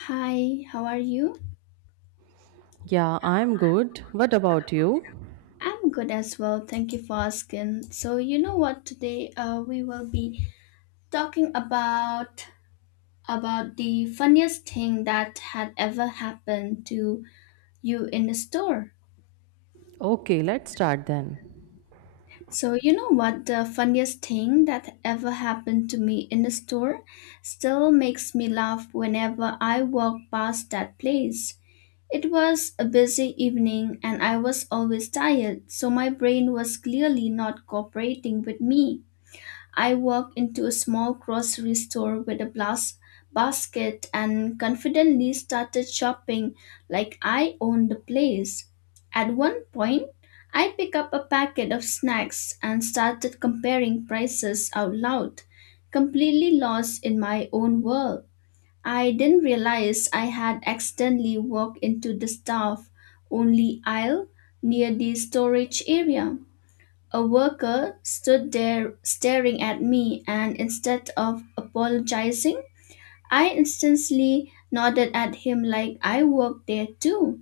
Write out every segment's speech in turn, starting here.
Hi, how are you? Yeah, I'm good. What about you? I'm good as well. Thank you for asking. So, you know what? Today, we will be talking about the funniest thing that had ever happened to you in the store. Okay, let's start then. So, you know what? The funniest thing that ever happened to me in the store still makes me laugh whenever I walk past that place. It was a busy evening and I was always tired, so my brain was clearly not cooperating with me. I walked into a small grocery store with a blast basket and confidently started shopping like I owned the place. At one point, I picked up a packet of snacks and started comparing prices out loud, completely lost in my own world. I didn't realize I had accidentally walked into the staff only aisle near the storage area. A worker stood there staring at me, and instead of apologizing, I instantly nodded at him like I worked there too.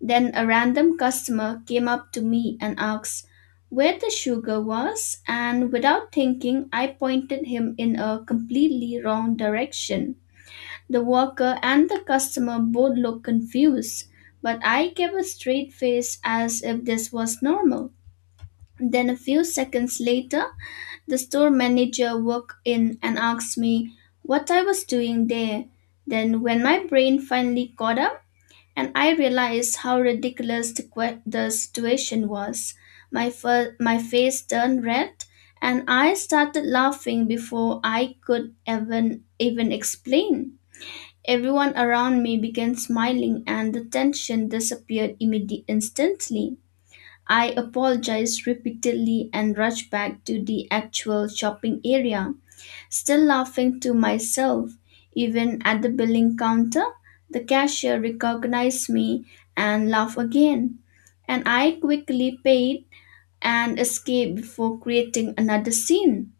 Then a random customer came up to me and asked where the sugar was, and without thinking, I pointed him in a completely wrong direction. The worker and the customer both looked confused, but I kept a straight face as if this was normal. Then, a few seconds later, the store manager walked in and asked me what I was doing there. Then, when my brain finally caught up and I realized how ridiculous the situation was, my face turned red and I started laughing before I could even explain. Everyone around me began smiling and the tension disappeared immediately instantly. I apologized repeatedly and rushed back to the actual shopping area, still laughing to myself. Even at the billing counter, the cashier recognized me and laughed again. And I quickly paid and escaped before creating another scene.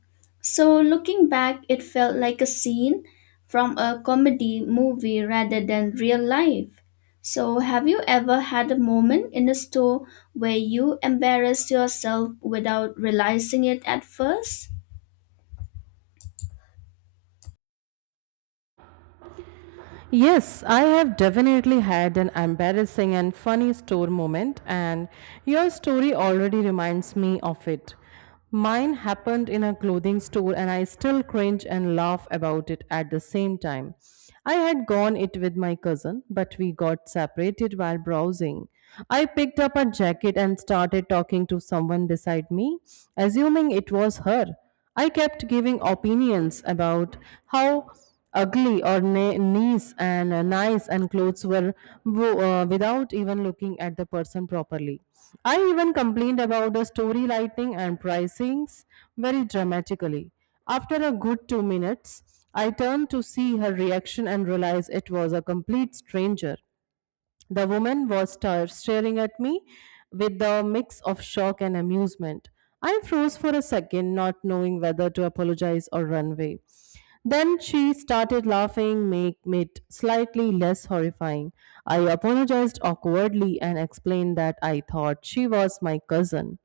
So, looking back, it felt like a scene from a comedy movie rather than real life. So, have you ever had a moment in a store where you embarrassed yourself without realizing it at first? Yes, I have definitely had an embarrassing and funny store moment, and your story already reminds me of it. Mine happened in a clothing store, and I still cringe and laugh about it at the same time. I had gone it with my cousin, but we got separated while browsing. I picked up a jacket and started talking to someone beside me, assuming it was her. I kept giving opinions about how ugly or nice and clothes were without even looking at the person properly. I even complained about the story lighting and pricings very dramatically. After a good 2 minutes, I turned to see her reaction and realized it was a complete stranger. The woman was staring at me with a mix of shock and amusement. I froze for a second, not knowing whether to apologize or run away. Then she started laughing, make it slightly less horrifying. I apologized awkwardly and explained that I thought she was my cousin.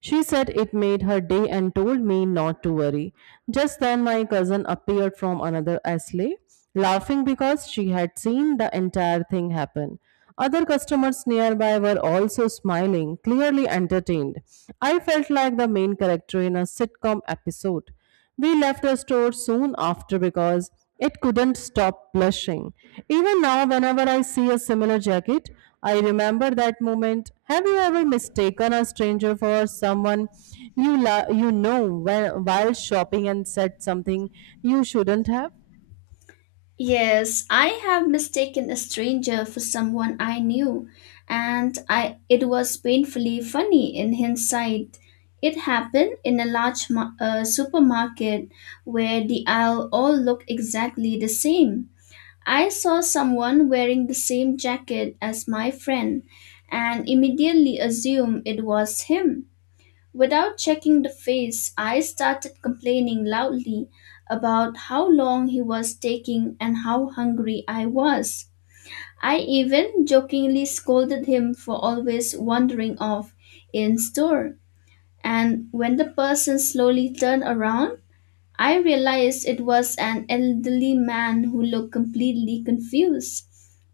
She said it made her day and told me not to worry. Just then, my cousin appeared from another aisle, laughing because she had seen the entire thing happen. Other customers nearby were also smiling, clearly entertained. I felt like the main character in a sitcom episode. We left the store soon after because it couldn't stop blushing. Even now, whenever I see a similar jacket, I remember that moment. Have you ever mistaken a stranger for someone you know when while shopping and said something you shouldn't have? Yes, I have mistaken a stranger for someone I knew, and I it was painfully funny in hindsight. It happened in a large supermarket where the aisle all looked exactly the same. I saw someone wearing the same jacket as my friend and immediately assumed it was him. Without checking the face, I started complaining loudly about how long he was taking and how hungry I was. I even jokingly scolded him for always wandering off in store. And when the person slowly turned around, I realized it was an elderly man who looked completely confused.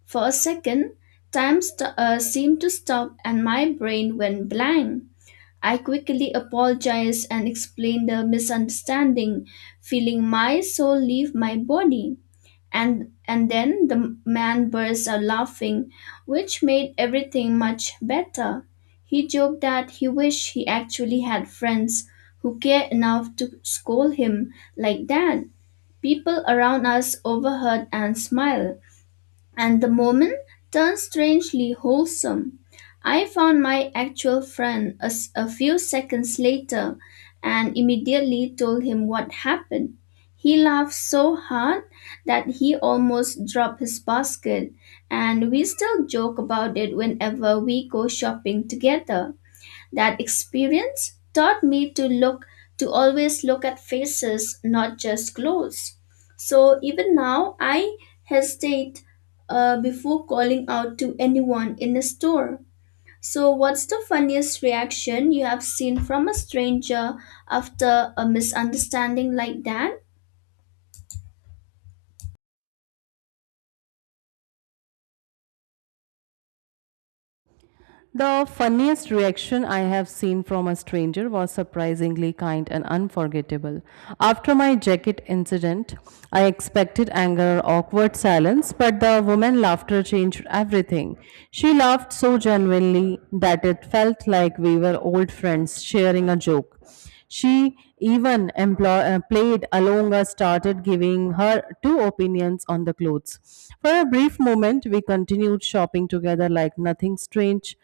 For a second, seemed to stop and my brain went blank. I quickly apologized and explained the misunderstanding, feeling my soul leave my body and then the man burst out laughing, which made everything much better. He joked that he wished he actually had friends who cared enough to scold him like that. People around us overheard and smiled and the moment turned strangely wholesome. I found my actual friend a few seconds later and immediately told him what happened. He laughed so hard that he almost dropped his basket, and we still joke about it whenever we go shopping together. That experience taught me to always look at faces, not just clothes. So even now, I hesitate before calling out to anyone in a store. So, what's the funniest reaction you have seen from a stranger after a misunderstanding like that? The funniest reaction I have seen from a stranger was surprisingly kind and unforgettable. After my jacket incident, I expected anger or awkward silence, but the woman's laughter changed everything. She laughed so genuinely that it felt like we were old friends sharing a joke. She even played along us, started giving her two opinions on the clothes. For a brief moment, we continued shopping together like nothing strange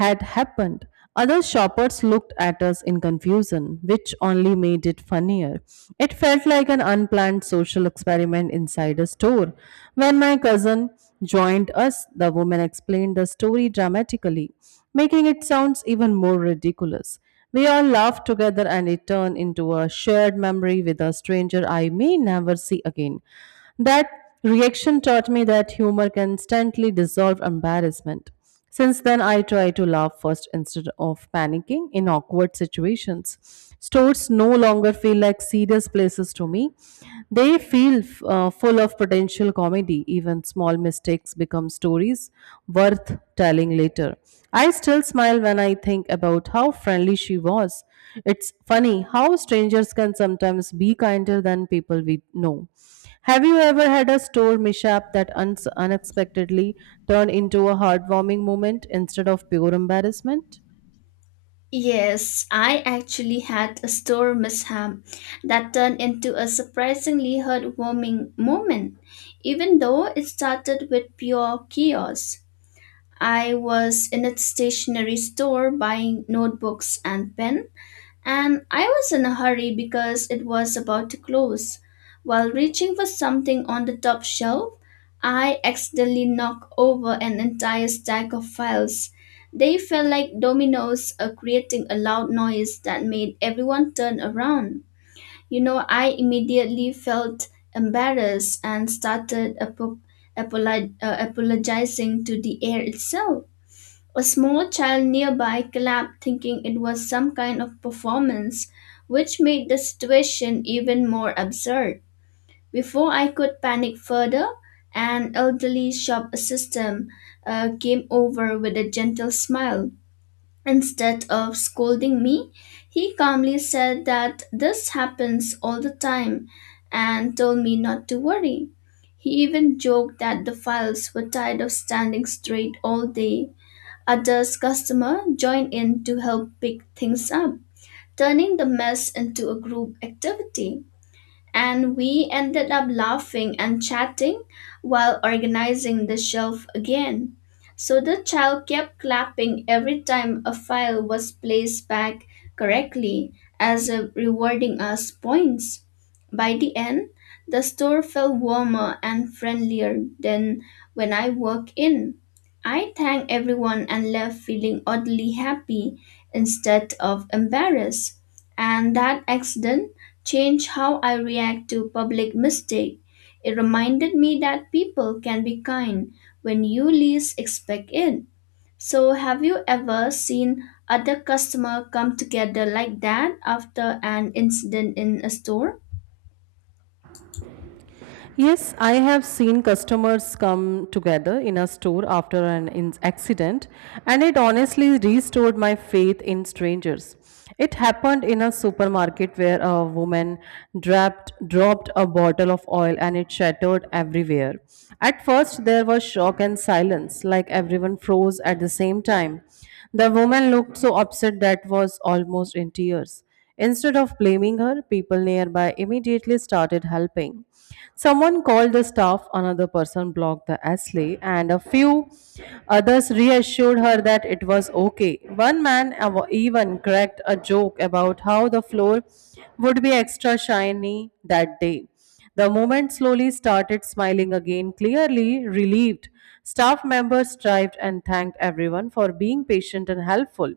had happened. Other shoppers looked at us in confusion, which only made it funnier. It felt like an unplanned social experiment inside a store. When my cousin joined us, the woman explained the story dramatically, making it sound even more ridiculous. We all laughed together and it turned into a shared memory with a stranger I may never see again. That reaction taught me that humor can instantly dissolve embarrassment. Since then, I try to laugh first instead of panicking in awkward situations. Stores no longer feel like serious places to me. They feel full of potential comedy. Even small mistakes become stories worth telling later. I still smile when I think about how friendly she was. It's funny how strangers can sometimes be kinder than people we know. Have you ever had a store mishap that uns unexpectedly turned into a heartwarming moment instead of pure embarrassment? Yes, I actually had a store mishap that turned into a surprisingly heartwarming moment. Even though it started with pure chaos, I was in a stationery store buying notebooks and pens and I was in a hurry because it was about to close. While reaching for something on the top shelf, I accidentally knocked over an entire stack of files. They fell like dominoes, creating a loud noise that made everyone turn around. You know, I immediately felt embarrassed and started apologizing to the air itself. A small child nearby clapped, thinking it was some kind of performance, which made the situation even more absurd. Before I could panic further, an elderly shop assistant came over with a gentle smile. Instead of scolding me, he calmly said that this happens all the time and told me not to worry. He even joked that the files were tired of standing straight all day. Others customers join in to help pick things up, turning the mess into a group activity and we ended up laughing and chatting while organizing the shelf again. So the child kept clapping every time a file was placed back correctly as a rewarding us points. By the end, the store felt warmer and friendlier than when I walked in. I thanked everyone and left feeling oddly happy instead of embarrassed. And that accident changed how I react to public mistake. It reminded me that people can be kind when you least expect it. So have you ever seen other customer come together like that after an incident in a store? Yes, I have seen customers come together in a store after an accident, and it honestly restored my faith in strangers. It happened in a supermarket where a woman dropped a bottle of oil and it shattered everywhere. At first, there was shock and silence, like everyone froze at the same time. The woman looked so upset that was almost in tears. Instead of blaming her, people nearby immediately started helping. Someone called the staff, another person blocked the ashley, and a few others reassured her that it was okay. One man even cracked a joke about how the floor would be extra shiny that day. The moment slowly started smiling again, clearly relieved. Staff members strived and thanked everyone for being patient and helpful.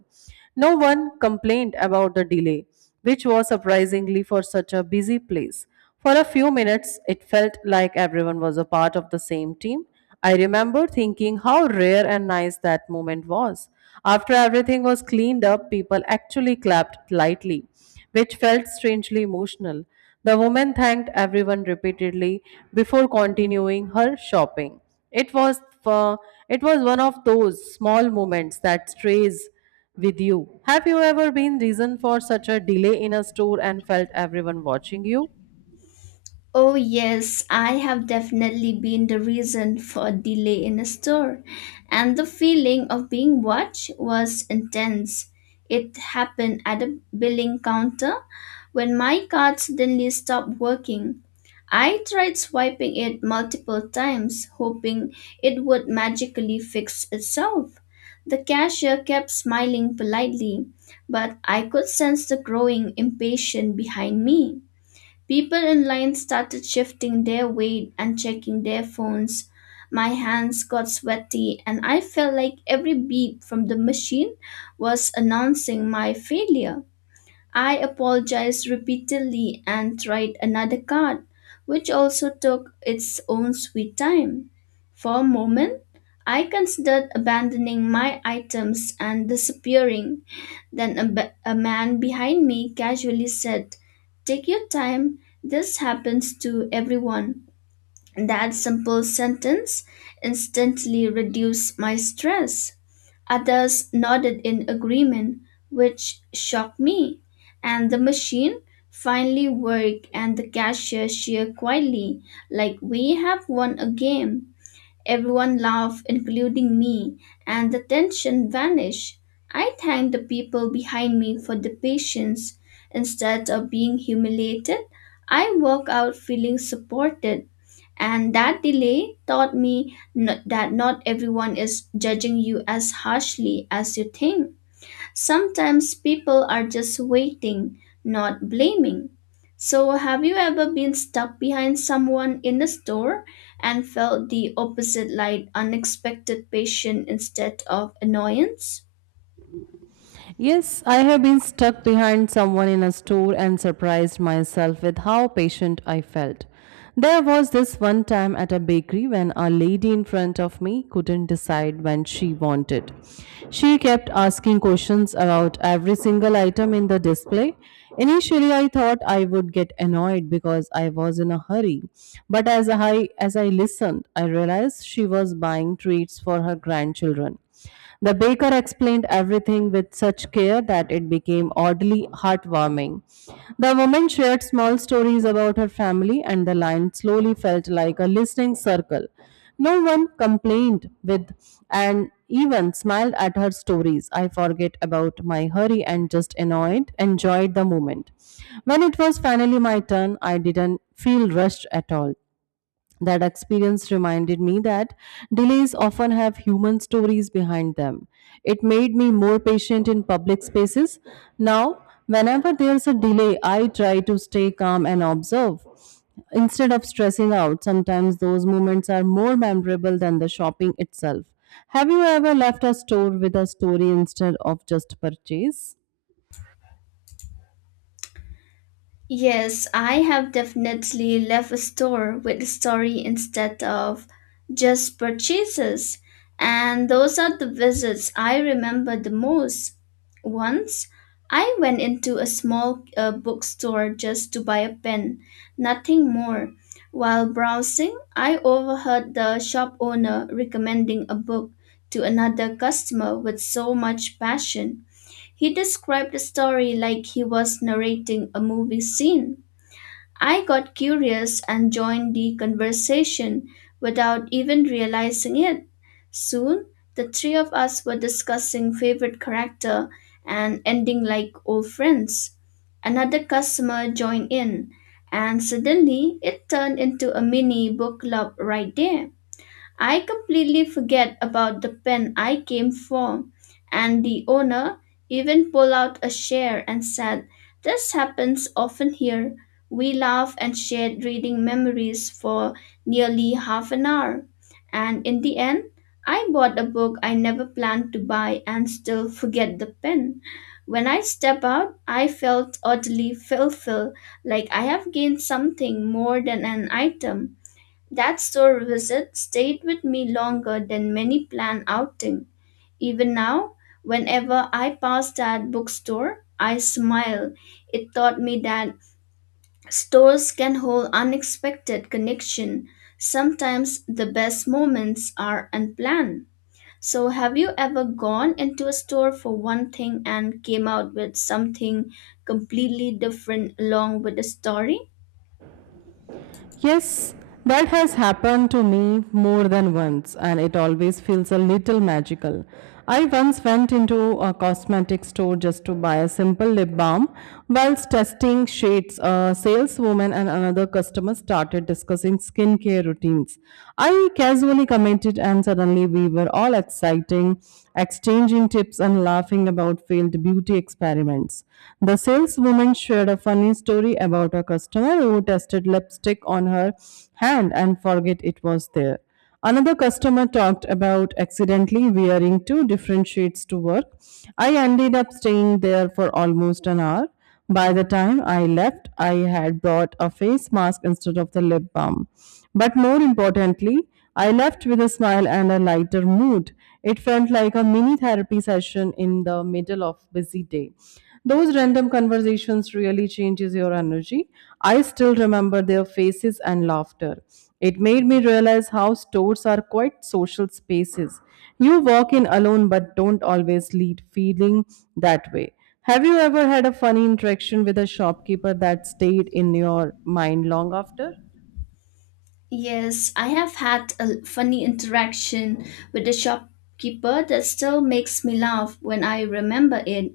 No one complained about the delay, which was surprisingly for such a busy place. For a few minutes, it felt like everyone was a part of the same team. I remember thinking how rare and nice that moment was. After everything was cleaned up, people actually clapped lightly, which felt strangely emotional. The woman thanked everyone repeatedly before continuing her shopping. It was uh, it was one of those small moments that stays with you. Have you ever been reason for such a delay in a store and felt everyone watching you? Oh yes, I have definitely been the reason for a delay in a store, and the feeling of being watched was intense. It happened at a billing counter when my card suddenly stopped working. I tried swiping it multiple times, hoping it would magically fix itself. The cashier kept smiling politely, but I could sense the growing impatience behind me. People in line started shifting their weight and checking their phones. My hands got sweaty, and I felt like every beep from the machine was announcing my failure. I apologized repeatedly and tried another card, which also took its own sweet time. For a moment, I considered abandoning my items and disappearing. Then a man behind me casually said, "Take your time, this happens to everyone." That simple sentence instantly reduced my stress. Others nodded in agreement, which shocked me. And the machine finally worked, and the cashier cheered quietly, like we have won a game. Everyone laughed, including me, and the tension vanished. I thanked the people behind me for the patience. Instead of being humiliated, I walked out feeling supported and that delay taught that not everyone is judging you as harshly as you think. Sometimes people are just waiting, not blaming. So, have you ever been stuck behind someone in the store and felt the opposite like unexpected patience instead of annoyance? Yes, I have been stuck behind someone in a store and surprised myself with how patient I felt. There was this one time at a bakery when a lady in front of me couldn't decide when she wanted. She kept asking questions about every single item in the display. Initially, I thought I would get annoyed because I was in a hurry, but as I listened, I realized she was buying treats for her grandchildren. The baker explained everything with such care that it became oddly heartwarming. The woman shared small stories about her family, and the line slowly felt like a listening circle. No one complained with and even smiled at her stories. I forget about my hurry and just annoyed, enjoyed the moment. When it was finally my turn, I didn't feel rushed at all. That experience reminded me that delays often have human stories behind them. It made me more patient in public spaces. Now, whenever there's a delay, I try to stay calm and observe. Instead of stressing out, sometimes those moments are more memorable than the shopping itself. Have you ever left a store with a story instead of just purchase? Yes, I have definitely left a store with a story instead of just purchases, and those are the visits I remember the most. Once, I went into a small bookstore just to buy a pen, nothing more. While browsing, I overheard the shop owner recommending a book to another customer with so much passion. He described the story like he was narrating a movie scene. I got curious and joined the conversation without even realizing it. Soon, the three of us were discussing favorite character and ending like old friends. Another customer joined in, and suddenly it turned into a mini book club right there. I completely forget about the pen I came from, and the owner even pulled out a chair and said, "This happens often here." We laughed and shared reading memories for nearly half an hour. And in the end, I bought a book I never planned to buy and still forget the pen. When I step out, I felt oddly fulfilled, like I have gained something more than an item. That store visit stayed with me longer than many planned outing. Even now, whenever I pass that bookstore, I smile. It taught me that stores can hold unexpected connection. Sometimes the best moments are unplanned. So have you ever gone into a store for one thing and came out with something completely different along with the story? Yes, that has happened to me more than once, and it always feels a little magical. I once went into a cosmetic store just to buy a simple lip balm. Whilst testing shades, a saleswoman and another customer started discussing skincare routines. I casually commented, and suddenly we were all exchanging tips and laughing about failed beauty experiments customers. The saleswoman shared a funny story about a customer who tested lipstick on her hand and forget it was there. Another customer talked about accidentally wearing two different shades to work. I ended up staying there for almost an hour. By the time I left, I had brought a face mask instead of the lip balm. But more importantly, I left with a smile and a lighter mood. It felt like a mini therapy session in the middle of busy day. Those random conversations really changes your energy. I still remember their faces and laughter. It made me realize how stores are quite social spaces. You walk in alone but don't always lead feeling that way. Have you ever had a funny interaction with a shopkeeper that stayed in your mind long after? Yes, I have had a funny interaction with a shopkeeper that still makes me laugh when I remember it.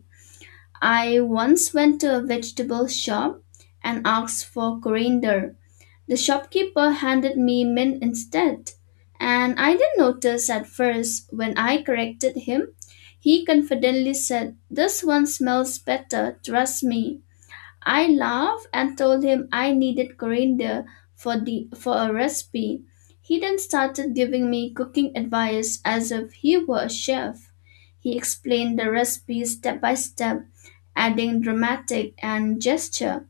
I once went to a vegetable shop and asked for coriander. The shopkeeper handed me mint instead, and I didn't notice at first when I corrected him. He confidently said, "This one smells better, trust me." I laughed and told him I needed coriander for a recipe. He then started giving me cooking advice as if he were a chef. He explained the recipe step by step, adding dramatic and gesture.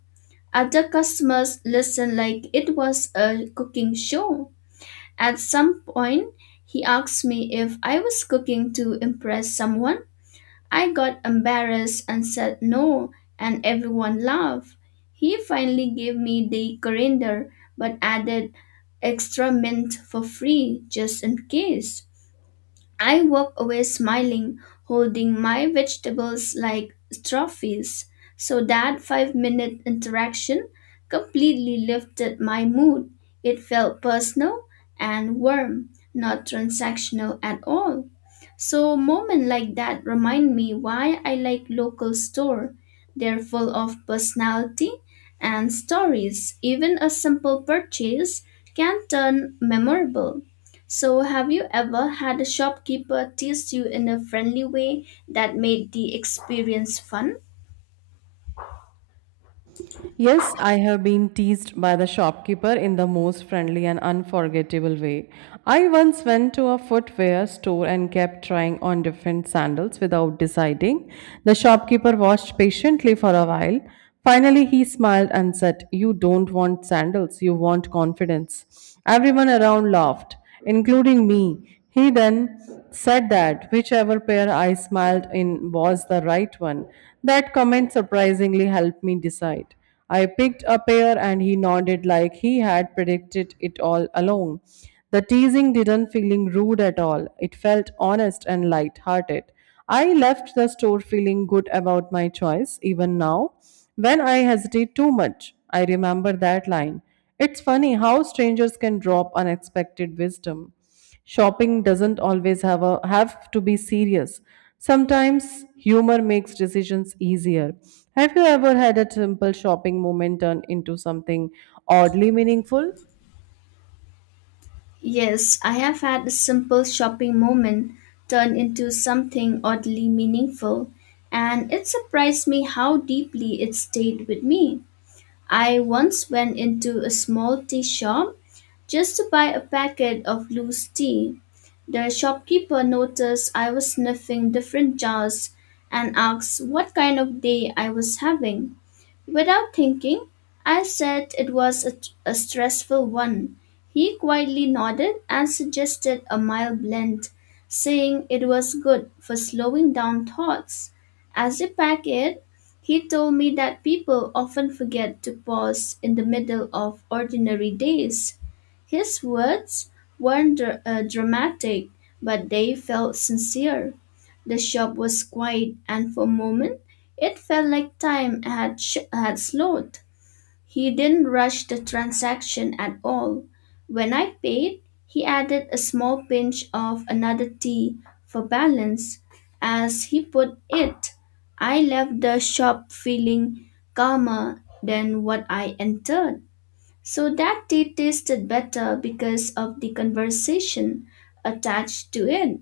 Other customers listened like it was a cooking show. At some point, he asked me if I was cooking to impress someone. I got embarrassed and said no, and everyone laughed. He finally gave me the coriander but added extra mint for free just in case. I walked away smiling, holding my vegetables like trophies. So that 5-minute interaction completely lifted my mood. It felt personal and warm, not transactional at all. So moment like that remind me why I like local store. They're full of personality and stories. Even a simple purchase can turn memorable. So have you ever had a shopkeeper tease you in a friendly way that made the experience fun? Yes, I have been teased by the shopkeeper in the most friendly and unforgettable way. I once went to a footwear store and kept trying on different sandals without deciding. The shopkeeper watched patiently for a while. Finally, he smiled and said, You don't want sandals, you want confidence. Everyone around laughed, including me. He then said that whichever pair I smiled in was the right one. That comment surprisingly helped me decide. I picked a pear and he nodded like he had predicted it all along. The teasing didn't feeling rude at all. It felt honest and light-hearted. I left the store feeling good about my choice even now. When I hesitate too much, I remember that line. It's funny how strangers can drop unexpected wisdom. Shopping doesn't always have a have to be serious. Sometimes humor makes decisions easier. Have you ever had a simple shopping moment turn into something oddly meaningful? Yes, I have had a simple shopping moment turn into something oddly meaningful, and it surprised me how deeply it stayed with me. I once went into a small tea shop just to buy a packet of loose tea. The shopkeeper noticed I was sniffing different jars and asked what kind of day I was having. Without thinking, I said it was a stressful one. He quietly nodded and suggested a mild blend, saying it was good for slowing down thoughts. As we packed it, he told me that people often forget to pause in the middle of ordinary days. His words weren't dramatic, but they felt sincere. The shop was quiet, and for a moment, it felt like time had slowed. He didn't rush the transaction at all. When I paid, he added a small pinch of another tea for balance. As he put it, I left the shop feeling calmer than what I entered. So that tea tasted better because of the conversation attached to it.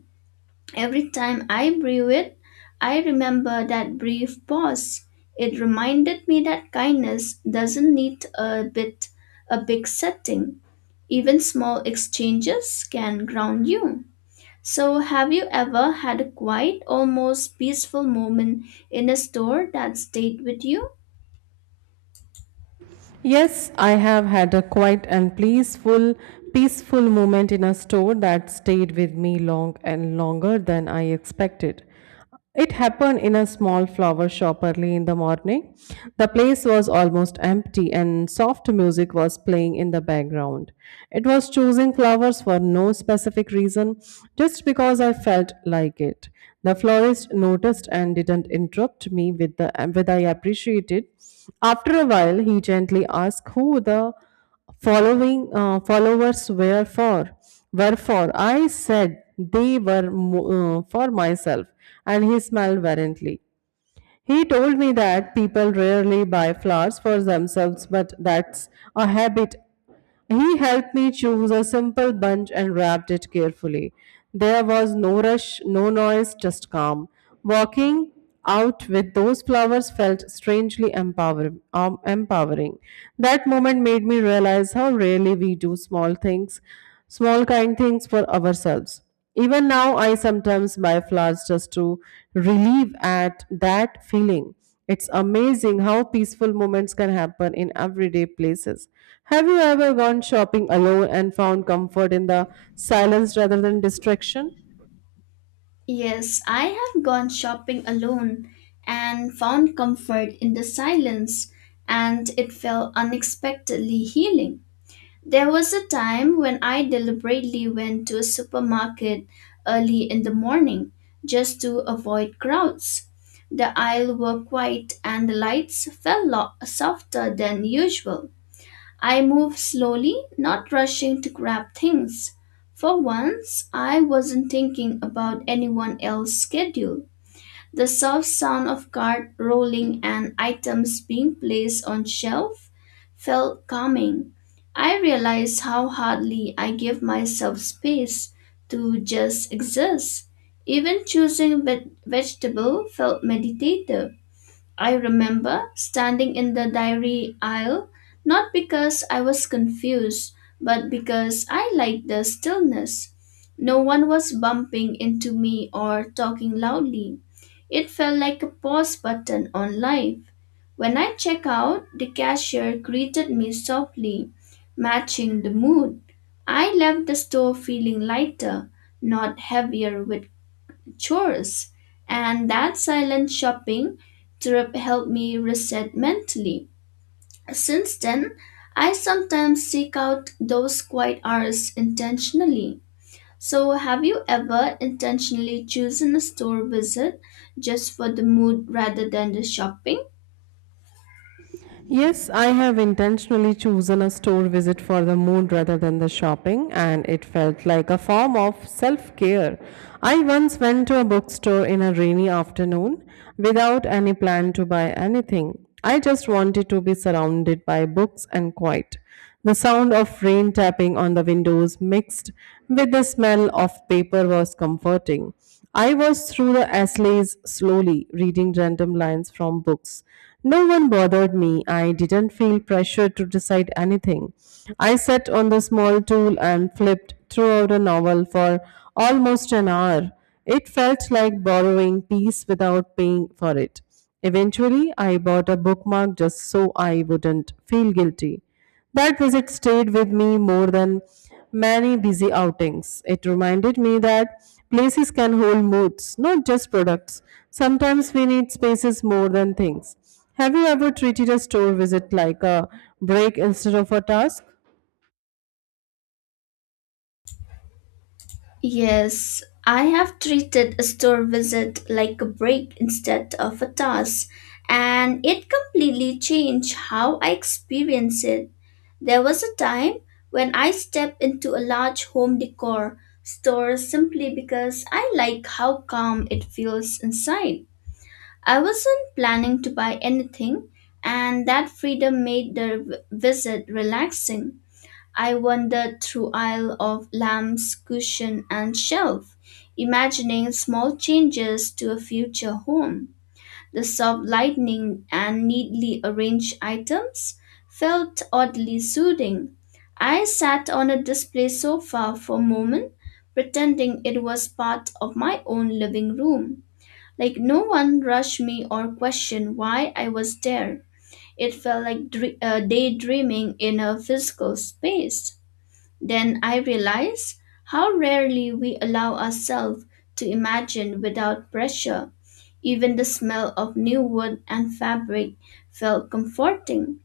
Every time I brew it, I remember that brief pause. It reminded me that kindness doesn't need a big setting. Even small exchanges can ground you. So have you ever had a quiet, almost peaceful moment in a store that stayed with you? Yes, I have had a quiet and peaceful moment in a store that stayed with me longer than I expected. It happened in a small flower shop early in the morning. The place was almost empty and soft music was playing in the background. It was choosing flowers for no specific reason, just because I felt like it. The florist noticed and didn't interrupt me with the with I appreciated. After a while, he gently asked who the following followers were for. Wherefore I said they were for myself, and he smiled variantly. He told me that people rarely buy flowers for themselves, but that's a habit. He helped me choose a simple bunch and wrapped it carefully. There was no rush, no noise, just calm. Walking out with those flowers felt strangely empowering. That moment made me realize how rarely we do small things, small kind things for ourselves. Even now, I sometimes buy flowers just to relieve at that feeling. It's amazing how peaceful moments can happen in everyday places. Have you ever gone shopping alone and found comfort in the silence rather than distraction? Yes, I have gone shopping alone and found comfort in the silence, and it felt unexpectedly healing. There was a time when I deliberately went to a supermarket early in the morning just to avoid crowds. The aisles were quiet and the lights fell softer than usual. I moved slowly, not rushing to grab things. For once, I wasn't thinking about anyone else's schedule. The soft sound of cart rolling and items being placed on shelf felt calming. I realized how hardly I give myself space to just exist. Even choosing vegetable felt meditative. I remember standing in the dairy aisle, not because I was confused, but because I liked the stillness. No one was bumping into me or talking loudly. It felt like a pause button on life. When I check out, the cashier greeted me softly, matching the mood. I left the store feeling lighter, not heavier with chores, and that silent shopping trip helped me reset mentally. Since then, I sometimes seek out those quiet hours intentionally. So, have you ever intentionally chosen a store visit just for the mood rather than the shopping? Yes, I have intentionally chosen a store visit for the moon rather than the shopping, and it felt like a form of self care. I once went to a bookstore in a rainy afternoon without any plan to buy anything. I just wanted to be surrounded by books and quiet. The sound of rain tapping on the windows mixed with the smell of paper was comforting. I was through the essays slowly, reading random lines from books. No one bothered me. I didn't feel pressured to decide anything. I sat on the small stool and flipped throughout a novel for almost an hour. It felt like borrowing peace without paying for it. Eventually, I bought a bookmark just so I wouldn't feel guilty. That visit stayed with me more than many busy outings. It reminded me that places can hold moods, not just products. Sometimes we need spaces more than things. Have you ever treated a store visit like a break instead of a task? Yes, I have treated a store visit like a break instead of a task, and it completely changed how I experience it. There was a time when I stepped into a large home decor store simply because I like how calm it feels inside. I wasn't planning to buy anything, and that freedom made the visit relaxing. I wandered through aisle of lamps, cushion, and shelf, imagining small changes to a future home. The soft lighting and neatly arranged items felt oddly soothing. I sat on a display sofa for a moment, pretending it was part of my own living room. Like no one rushed me or questioned why I was there. It felt like daydreaming in a physical space. Then I realize how rarely we allow ourselves to imagine without pressure. Even the smell of new wood and fabric felt comforting.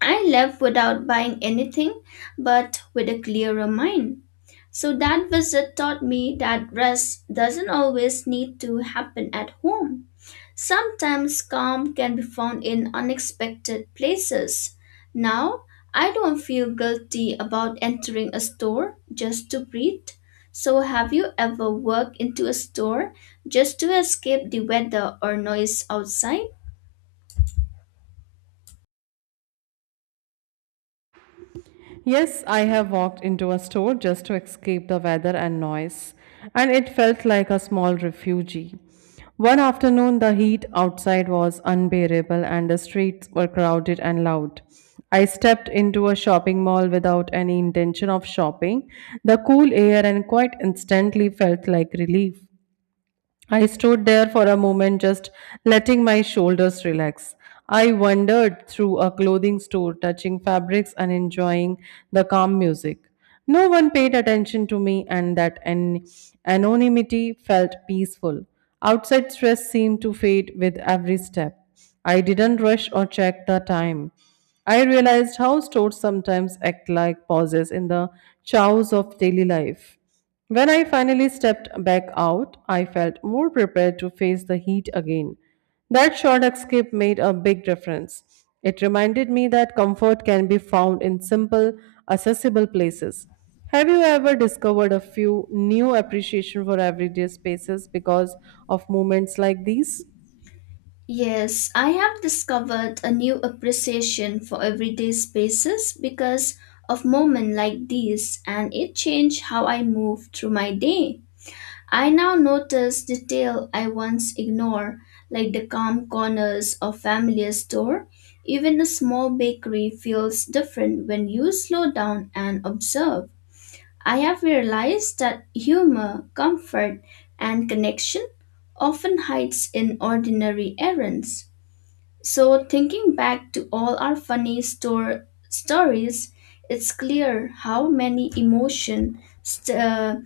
I left without buying anything, but with a clearer mind. So that visit taught me that rest doesn't always need to happen at home. Sometimes calm can be found in unexpected places. Now, I don't feel guilty about entering a store just to breathe. So, have you ever walked into a store just to escape the weather or noise outside? Yes, I have walked into a store just to escape the weather and noise, and it felt like a small refuge. One afternoon, the heat outside was unbearable and the streets were crowded and loud. I stepped into a shopping mall without any intention of shopping. The cool air and quite instantly felt like relief. I stood there for a moment, just letting my shoulders relax. I wandered through a clothing store, touching fabrics and enjoying the calm music. No one paid attention to me, and that anonymity felt peaceful. Outside stress seemed to fade with every step. I didn't rush or check the time. I realized how stores sometimes act like pauses in the chaos of daily life. When I finally stepped back out, I felt more prepared to face the heat again. That short escape made a big difference. It reminded me that comfort can be found in simple, accessible places. Have you ever discovered a few new appreciation for everyday spaces because of moments like these? Yes, I have discovered a new appreciation for everyday spaces because of moments like these, and it changed how I move through my day. I now notice detail I once ignored, like the calm corners of familiar store. Even a small bakery feels different when you slow down and observe. I have realized that humor, comfort, and connection often hides in ordinary errands. So thinking back to all our funny store stories, it's clear how many emotions uh,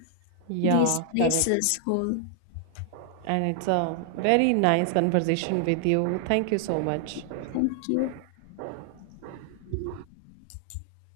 Yeah, these correct. places hold. And it's a very nice conversation with you. Thank you so much. Thank you.